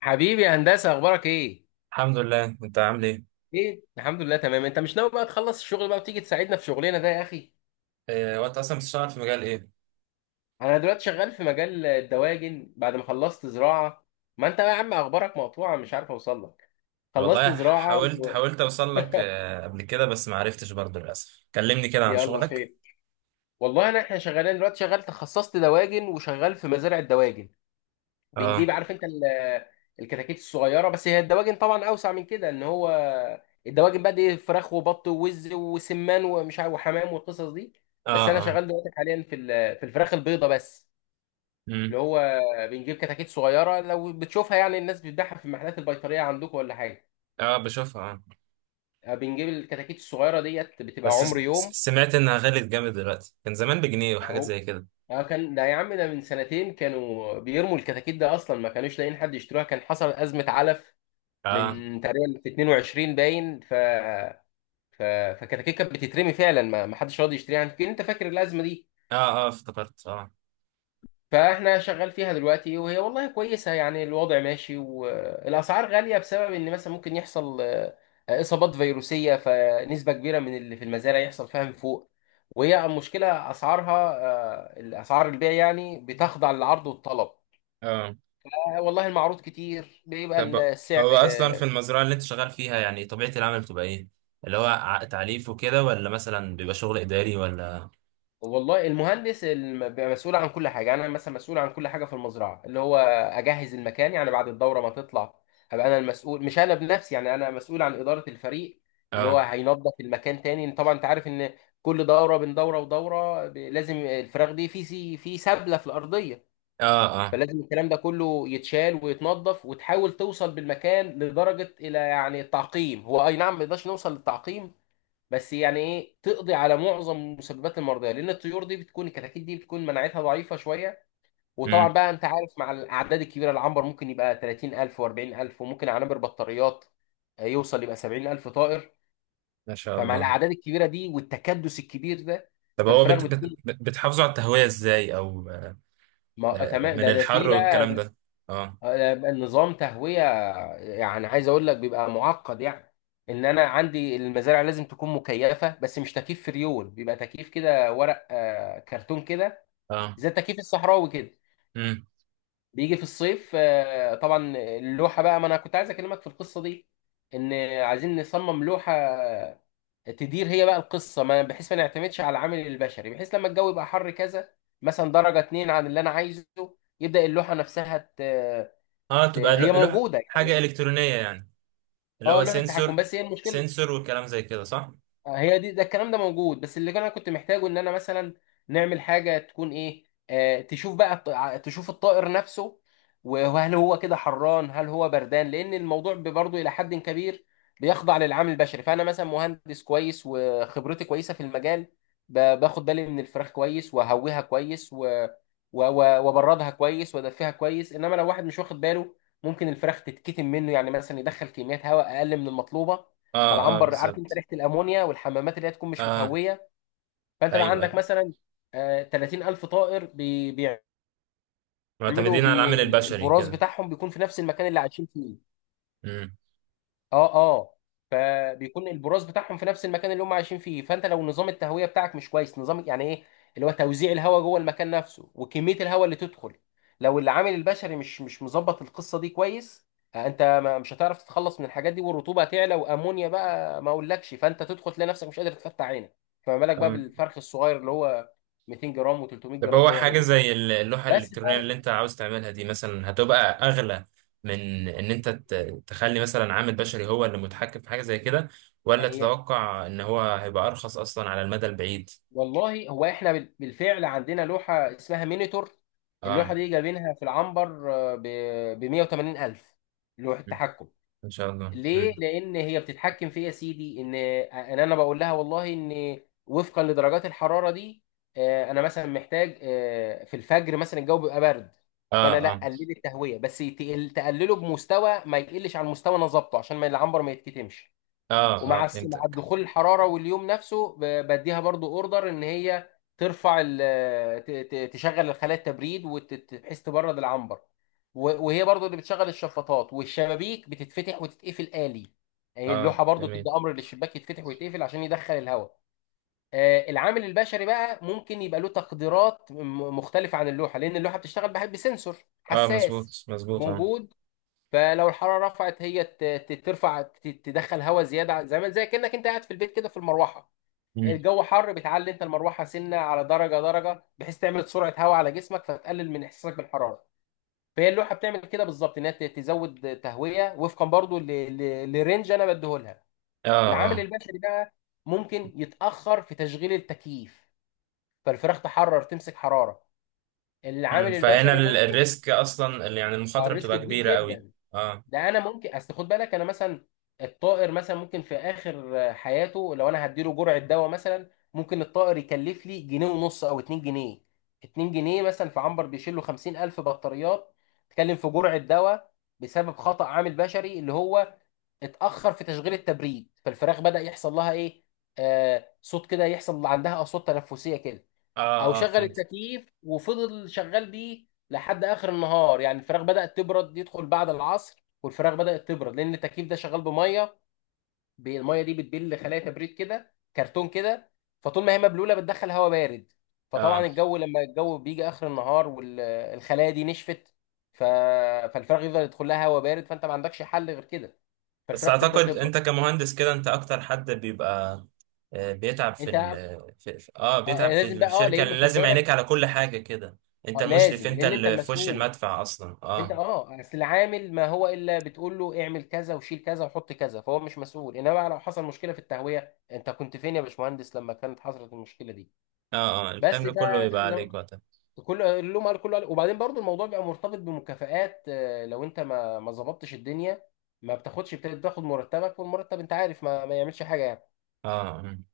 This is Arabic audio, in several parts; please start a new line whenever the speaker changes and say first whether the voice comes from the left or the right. left: حبيبي يا هندسة، أخبارك إيه؟
right: الحمد لله، انت عامل ايه؟
left: الحمد لله تمام، أنت مش ناوي بقى تخلص الشغل بقى وتيجي تساعدنا في شغلنا ده يا أخي؟
right: إيه، وانت اصلا بتشتغل في مجال ايه؟
left: أنا دلوقتي شغال في مجال الدواجن بعد ما خلصت زراعة. ما أنت بقى يا عم أخبارك مقطوعة، مش عارف أوصل لك. خلصت
right: والله
left: زراعة و...
right: حاولت اوصل لك، قبل كده بس ما عرفتش برضه للاسف. كلمني كده عن
left: يلا
right: شغلك.
left: خير. والله أنا إحنا شغالين دلوقتي، شغال تخصصت دواجن وشغال في مزارع الدواجن. بنجيب،
right: اه.
left: عارف انت الكتاكيت الصغيره، بس هي الدواجن طبعا اوسع من كده، ان هو الدواجن بقى دي فراخ وبط ووز وسمان ومش عارف وحمام والقصص دي. بس انا
right: اه. اه.
left: شغال دلوقتي حاليا في في الفراخ البيضه بس،
right: امم.
left: اللي هو بنجيب كتاكيت صغيره، لو بتشوفها يعني الناس بتبيعها في المحلات البيطريه عندكم ولا حاجه.
right: اه بشوفها، اه.
left: آه، بنجيب الكتاكيت الصغيره ديت، بتبقى
right: بس
left: عمر يوم.
right: سمعت انها غلت جامد دلوقتي، كان زمان بجنيه وحاجات
left: اهو.
right: زي كده.
left: اه، كان ده يا عم، ده من سنتين كانوا بيرموا الكتاكيت، ده اصلا ما كانوش لاقيين حد يشتروها، كان حصل ازمه علف
right: اه
left: من تقريبا 22، باين ف فكتاكيت كانت بتترمي فعلا، ما حدش راضي يشتريها، يمكن انت فاكر الازمه دي.
right: اه. اه افتكرت، اه
left: فاحنا شغال فيها دلوقتي، وهي والله كويسه يعني، الوضع ماشي، والاسعار غاليه بسبب ان مثلا ممكن يحصل اصابات فيروسيه، فنسبه كبيره من اللي في المزارع يحصل فيها من فوق، وهي المشكله اسعارها. آه، الاسعار البيع يعني بتخضع للعرض والطلب.
right: اه.
left: آه، والله المعروض كتير بيبقى
right: طب
left: السعر.
right: هو اصلا في المزرعه اللي انت شغال فيها يعني طبيعه العمل بتبقى ايه؟ اللي هو تعليف وكده، ولا مثلا بيبقى شغل اداري ولا؟
left: والله المهندس بيبقى مسؤول عن كل حاجه. انا مثلا مسؤول عن كل حاجه في المزرعه، اللي هو اجهز المكان يعني. بعد الدوره ما تطلع، هبقى انا المسؤول، مش انا بنفسي يعني، انا مسؤول عن اداره الفريق اللي هو
right: اه.
left: هينظف المكان تاني. طبعا انت عارف ان كل دوره، بين دوره ودوره، لازم الفراخ دي في في سبله في الارضيه،
right: اه. اه.
left: فلازم الكلام ده كله يتشال ويتنظف، وتحاول توصل بالمكان لدرجه الى يعني التعقيم. هو اي نعم ما نقدرش نوصل للتعقيم، بس يعني ايه، تقضي على معظم مسببات المرضيه، لان الطيور دي بتكون، الكتاكيت دي بتكون مناعتها ضعيفه شويه.
right: امم.
left: وطبعا بقى انت عارف، مع الاعداد الكبيره، العنبر ممكن يبقى 30,000 و40000، وممكن عنبر بطاريات، آه، يوصل يبقى 70,000 طائر.
right: ما شاء
left: فمع
right: الله.
left: الاعداد الكبيره دي والتكدس الكبير ده،
right: طب هو
left: فالفراخ بتكون،
right: بتحافظوا على التهوية ازاي، او آه،
left: ما آه، تمام.
right: من
left: ده
right: الحر
left: في بقى
right: والكلام ده؟ اه.
left: آه، بقى نظام تهويه. يعني عايز اقول لك بيبقى معقد يعني. ان انا عندي المزارع لازم تكون مكيفه، بس مش تكييف فريون، بيبقى تكييف كده ورق آه، كرتون كده،
right: اه.
left: زي التكييف الصحراوي كده.
right: امم.
left: بيجي في الصيف آه، طبعا اللوحه بقى، ما انا كنت عايز اكلمك في القصه دي. ان عايزين نصمم لوحه تدير هي بقى القصه، ما بحيث ما نعتمدش على العامل البشري، بحيث لما الجو يبقى حر كذا، مثلا درجه اتنين عن اللي انا عايزه، يبدا اللوحه نفسها
right: اه تبقى
left: هي
right: لوح
left: موجوده
right: حاجة
left: يعني.
right: إلكترونية يعني، اللي
left: اه،
right: هو
left: لوحه تحكم،
right: سنسور؟
left: بس هي المشكله،
right: سنسور والكلام زي كده، صح؟
left: هي دي، ده الكلام ده موجود، بس اللي انا كنت محتاجه ان انا مثلا نعمل حاجه تكون ايه، آه، تشوف بقى تشوف الطائر نفسه، وهل هو كده حران هل هو بردان، لان الموضوع برضه الى حد كبير بيخضع للعامل البشري. فانا مثلا مهندس كويس وخبرتي كويسه في المجال، باخد بالي من الفراخ كويس، وهويها كويس و... وبردها كويس، وادفيها كويس. انما لو واحد مش واخد باله، ممكن الفراخ تتكتم منه، يعني مثلا يدخل كميات هواء اقل من المطلوبه.
right: اه اه،
left: فالعنبر، عارف انت،
right: بالظبط.
left: ريحه الامونيا والحمامات اللي هي تكون مش
right: اه
left: متهويه. فانت بقى
right: ايوه ايوه،
left: عندك مثلا آه، 30,000 طائر بيعملوا
right: معتمدين على العامل البشري
left: البراز
right: كده.
left: بتاعهم بيكون في نفس المكان اللي عايشين فيه. اه اه. فبيكون البراز بتاعهم في نفس المكان اللي هم عايشين فيه، فانت لو نظام التهويه بتاعك مش كويس، نظام يعني ايه، اللي هو توزيع الهواء جوه المكان نفسه، وكميه الهواء اللي تدخل. لو العامل البشري مش مظبط القصه دي كويس، آه، انت مش هتعرف تتخلص من الحاجات دي، والرطوبه هتعلى، وامونيا بقى ما اقولكش. فانت تدخل تلاقي نفسك مش قادر تفتح عينك، فما بالك بقى
right: امم.
left: بالفرخ الصغير اللي هو 200 جرام و300
right: طب
left: جرام،
right: هو
left: ده يعمل
right: حاجة
left: ايه.
right: زي اللوحة
left: بس
right: الإلكترونية اللي
left: بقى
right: أنت عاوز تعملها دي مثلا هتبقى أغلى من إن أنت تخلي مثلا عامل بشري هو اللي متحكم في حاجة زي كده، ولا
left: هي،
right: تتوقع إن هو هيبقى أرخص أصلا على المدى البعيد؟
left: والله هو احنا بالفعل عندنا لوحة اسمها مينيتور.
right: آه.
left: اللوحة دي جايبينها في العنبر آه، ب 180 ألف، لوحة
right: مم.
left: تحكم.
right: إن شاء الله.
left: ليه؟
right: مم.
left: لأن هي بتتحكم في إيه يا سيدي، إن أنا بقول لها والله إن، وفقا لدرجات الحرارة دي آه، أنا مثلا محتاج آه، في الفجر مثلا الجو بيبقى برد، فأنا
right: آه.
left: لا
right: آه
left: قلل التهوية بس، تقلله بمستوى ما يقلش عن مستوى أنا ظابطه، عشان ما العنبر ما يتكتمش.
right: آه آه
left: ومع مع
right: فهمتك.
left: دخول الحراره واليوم نفسه، بديها برضو اوردر ان هي ترفع تشغل الخلايا التبريد، وبحيث تبرد العنبر. وهي برضو اللي بتشغل الشفاطات، والشبابيك بتتفتح وتتقفل آلي. هي
right: آه،
left: اللوحه برضو تدي
right: جميل.
left: امر للشباك يتفتح ويتقفل عشان يدخل الهواء. آه، العامل البشري بقى ممكن يبقى له تقديرات مختلفه عن اللوحه، لان اللوحه بتشتغل بسنسور
right: آه،
left: حساس
right: مظبوط مظبوط، آه.
left: موجود. فلو الحراره رفعت، هي ترفع، تدخل هواء زياده، زي ما، زي كانك انت قاعد في البيت كده في المروحه.
right: مم.
left: الجو حر، بتعلي انت المروحه سنه على درجه درجه، بحيث تعمل سرعه هواء على جسمك، فتقلل من احساسك بالحراره. فهي اللوحه بتعمل كده بالظبط، انها تزود تهويه وفقا برضو لرينج انا بديهولها.
right: آه
left: العامل
right: آه.
left: البشري بقى ممكن يتاخر في تشغيل التكييف، فالفراخ تحرر تمسك حراره.
right: مم.
left: العامل
right: فهنا
left: البشري ممكن،
right: الريسك أصلا، يعني
left: آه،
right: المخاطرة
left: الريسك
right: بتبقى
left: كبير
right: كبيرة قوي.
left: جدا.
right: آه
left: ده انا ممكن اصل، خد بالك انا مثلا، الطائر مثلا ممكن في اخر حياته، لو انا هديله جرعه دواء مثلا ممكن الطائر يكلف لي جنيه ونص او اتنين جنيه. اتنين جنيه مثلا في عنبر بيشيل له خمسين الف بطاريات، تكلم في جرعه دواء بسبب خطأ عامل بشري، اللي هو اتأخر في تشغيل التبريد، فالفراخ بدأ يحصل لها ايه، آه صوت كده، يحصل عندها اصوات تنفسيه كده.
right: آه
left: او
right: آه،
left: شغل
right: فهمت.
left: التكييف وفضل شغال بيه لحد اخر النهار، يعني الفراخ بدات تبرد، يدخل بعد العصر والفراخ بدات تبرد، لان التكييف ده شغال بميه، الميه دي بتبل خلايا كبريت كده، كرتون كده. فطول ما هي مبلوله بتدخل هواء بارد، فطبعا الجو لما الجو بيجي اخر النهار والخلايا دي نشفت، ف... فالفراخ يفضل يدخل لها هواء بارد، فانت ما عندكش حل غير كده،
right: بس
left: فالفراخ تبدا
right: اعتقد
left: تبرد.
right: انت كمهندس كده انت اكتر حد بيبقى بيتعب في
left: انت
right: ال
left: آه،
right: بيتعب في
left: لازم بقى اه
right: الشركة
left: لان
right: اللي
left: خد
right: لازم عينيك
left: بالك.
right: على كل حاجة كده. انت
left: آه
right: المشرف،
left: لازم،
right: انت
left: لان انت
right: اللي في وش
left: المسؤول.
right: المدفع اصلا،
left: انت
right: اه.
left: اه، اصل العامل ما هو الا بتقول له اعمل كذا وشيل كذا وحط كذا، فهو مش مسؤول. انما بقى لو حصل مشكله في التهويه، انت كنت فين يا باشمهندس لما كانت حصلت المشكله دي؟
right: اه اه،
left: بس
right: الحمل كله
left: ده
right: يبقى
left: زي
right: عليك وقتها.
left: كله اللوم قال كله قال. وبعدين برضو الموضوع بيبقى مرتبط بمكافآت آه، لو انت ما ظبطتش الدنيا، ما بتاخدش، بتاخد مرتبك، والمرتب انت عارف ما يعملش حاجه يعني.
right: اه. مم.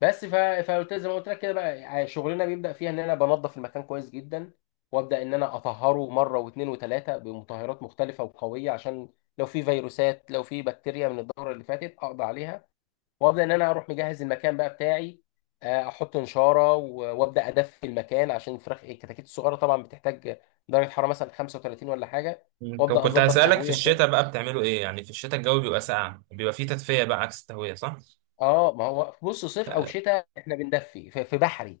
left: بس فقلت زي ما قلت لك كده بقى، يعني شغلنا بيبدا فيها ان انا بنظف المكان كويس جدا، وابدا ان انا اطهره مره واثنين وثلاثه بمطهرات مختلفه وقويه، عشان لو في فيروسات لو في بكتيريا من الدوره اللي فاتت اقضي عليها. وابدا ان انا اروح مجهز المكان بقى بتاعي، آه، احط نشاره وابدا ادفي المكان، عشان الفراخ الكتاكيت الصغيره طبعا بتحتاج درجه حراره مثلا 35 ولا حاجه،
right: مم. طب
left: وابدا
right: كنت
left: اظبط
right: هسألك في
left: تهويه
right: الشتاء
left: شويه.
right: بقى بتعملوا ايه؟ يعني في الشتاء الجو بيبقى ساقع، بيبقى فيه تدفئة بقى عكس التهوية، صح؟
left: اه ما هو بص صيف او شتاء احنا بندفي في، في بحري،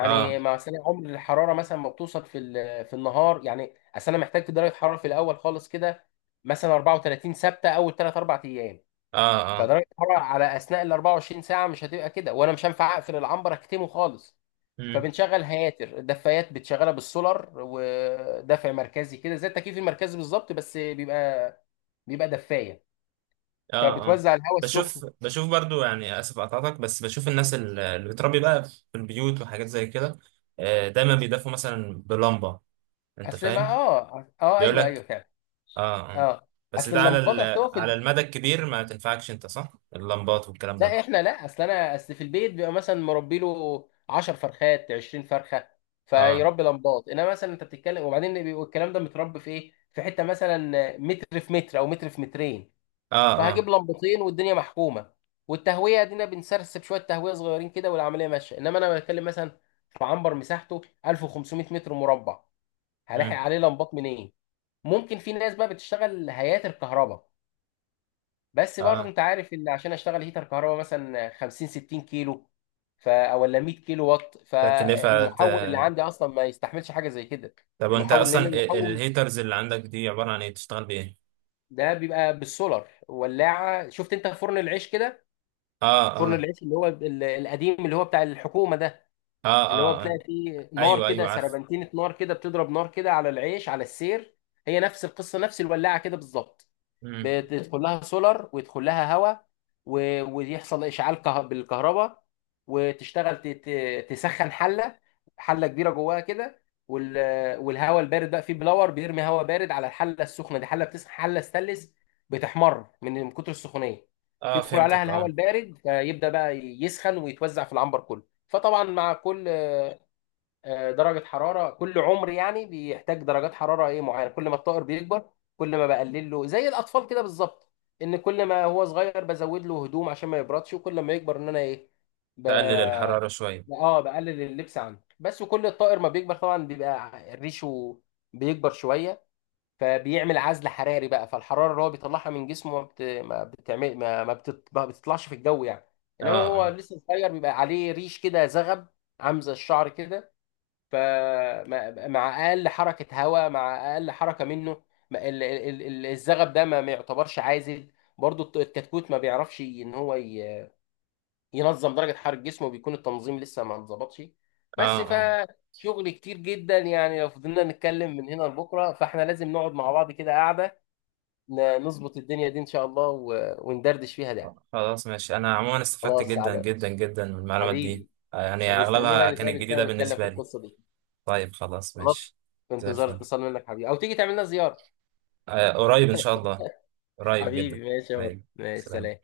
right: اه
left: مثلا عمر الحراره مثلا ما بتوصل في في النهار، يعني اصل انا محتاج درجه حراره في الاول خالص كده، مثلا 34 ثابته اول 3 4 ايام،
right: اه اه.
left: فدرجه الحراره على اثناء ال 24 ساعه مش هتبقى كده، وانا مش هينفع اقفل العنبر اكتمه خالص.
right: مم.
left: فبنشغل هياتر الدفايات، بتشغلها بالسولار، ودفع مركزي كده زي التكييف المركزي بالظبط، بس بيبقى، بيبقى دفايه.
right: اه اه،
left: فبتوزع الهواء السخن.
right: بشوف بشوف برضو، يعني اسف اقطعتك، بس بشوف الناس اللي بتربي بقى في البيوت وحاجات زي كده. دايما بيدفوا مثلا بلمبه. انت
left: اصل ما
right: فاهم؟
left: اه اه
right: بيقول
left: ايوه ايوه
right: لك.
left: فعلا.
right: اه اه.
left: اه،
right: بس
left: اصل
right: ده على
left: اللمبات، اصل هو في،
right: على المدى الكبير ما تنفعكش انت، صح؟ اللمبات والكلام ده.
left: لا احنا لا، اصل انا اصل في البيت بيبقى مثلا مربي له 10 فرخات 20 فرخه،
right: اه
left: فيربي لمبات. انما مثلا انت بتتكلم، وبعدين بيبقى الكلام ده متربي في ايه، في حته مثلا متر في متر، او متر في مترين،
right: اه اه.
left: فهجيب لمبتين والدنيا محكومه، والتهويه دينا بنسرسب شويه تهويه صغيرين كده والعمليه ماشيه. انما انا بتكلم مثلا في عنبر مساحته 1500 متر مربع، هلاحق
right: مم.
left: عليه لمبات منين؟ ممكن في ناس بقى بتشتغل هيئات الكهرباء، بس برضه
right: اه،
left: انت عارف ان عشان اشتغل هيتر كهرباء مثلا 50 60 كيلو، ف او ولا 100 كيلو واط،
right: تكلفه.
left: فالمحول اللي عندي اصلا ما يستحملش حاجه زي كده.
right: طب وانت
left: المحول،
right: اصلا
left: لان المحول
right: الهيترز اللي عندك دي عباره عن ايه؟ بتشتغل بايه؟
left: ده بيبقى بالسولار. ولاعه، شفت انت فرن العيش كده؟
right: اه
left: فرن
right: اه
left: العيش اللي هو القديم اللي هو بتاع الحكومه ده،
right: اه
left: اللي هو
right: اه، آه.
left: بتلاقي فيه نار
right: ايوه
left: كده،
right: ايوه، عارف.
left: سربنتينه نار كده بتضرب نار كده على العيش على السير. هي نفس القصه، نفس الولاعه كده بالظبط.
right: مم.
left: بتدخل لها سولار ويدخل لها هواء، ويحصل اشعال بالكهرباء، وتشتغل تسخن حله، حله كبيره جواها كده. والهواء البارد بقى فيه بلور بيرمي هواء بارد على الحله السخنه دي، حله بتسخن، حله ستانلس، بتحمر من كتر السخونيه،
right: اه
left: يدخل عليها
right: فهمتك،
left: الهواء
right: اه.
left: البارد فيبدا بقى يسخن ويتوزع في العنبر كله. فطبعا مع كل آه، درجة حرارة كل عمر يعني بيحتاج درجات حرارة ايه معينة. كل ما الطائر بيكبر، كل ما بقلل له، زي الأطفال كده بالظبط، إن كل ما هو صغير بزود له هدوم عشان ما يبردش، وكل ما يكبر إن أنا ايه، ب...
right: تقلل الحراره شويه.
left: اه بقلل اللبس عنه بس. وكل الطائر ما بيكبر طبعا بيبقى ريشه بيكبر شوية، فبيعمل عزل حراري بقى، فالحرارة اللي هو بيطلعها من جسمه ما بت... ما بتعمل ما ما, بتط... ما بتطلعش في الجو يعني، إنما هو
right: اه
left: لسه صغير بيبقى عليه ريش كده زغب، عامل زي الشعر كده. فمع اقل حركه هواء، مع اقل حركه منه، الزغب ده ما يعتبرش عازل. برضو الكتكوت ما بيعرفش ان هو ينظم درجه حراره جسمه، بيكون التنظيم لسه ما انظبطش. بس
right: اه
left: فشغل كتير جدا يعني، لو فضلنا نتكلم من هنا لبكره. فاحنا لازم نقعد مع بعض كده قاعده، نظبط الدنيا دي ان شاء الله، وندردش فيها ده.
right: اه، خلاص ماشي. انا عموما استفدت
left: خلاص
right: جدا
left: على
right: جدا جدا من المعلومات دي.
left: حبيبي.
right: يعني
left: انا مستني بقى
right: اغلبها كانت
left: نتقابل سوا
right: جديدة
left: ونتكلم في
right: بالنسبة لي.
left: القصه دي.
right: طيب خلاص
left: خلاص،
right: ماشي.
left: في
right: زي
left: انتظار
right: الفل.
left: اتصال منك حبيبي، او تيجي تعمل لنا زياره.
right: قريب ان شاء الله. قريب جدا.
left: حبيبي ماشي يا بطل،
right: طيب.
left: ماشي، سلام.
right: سلام.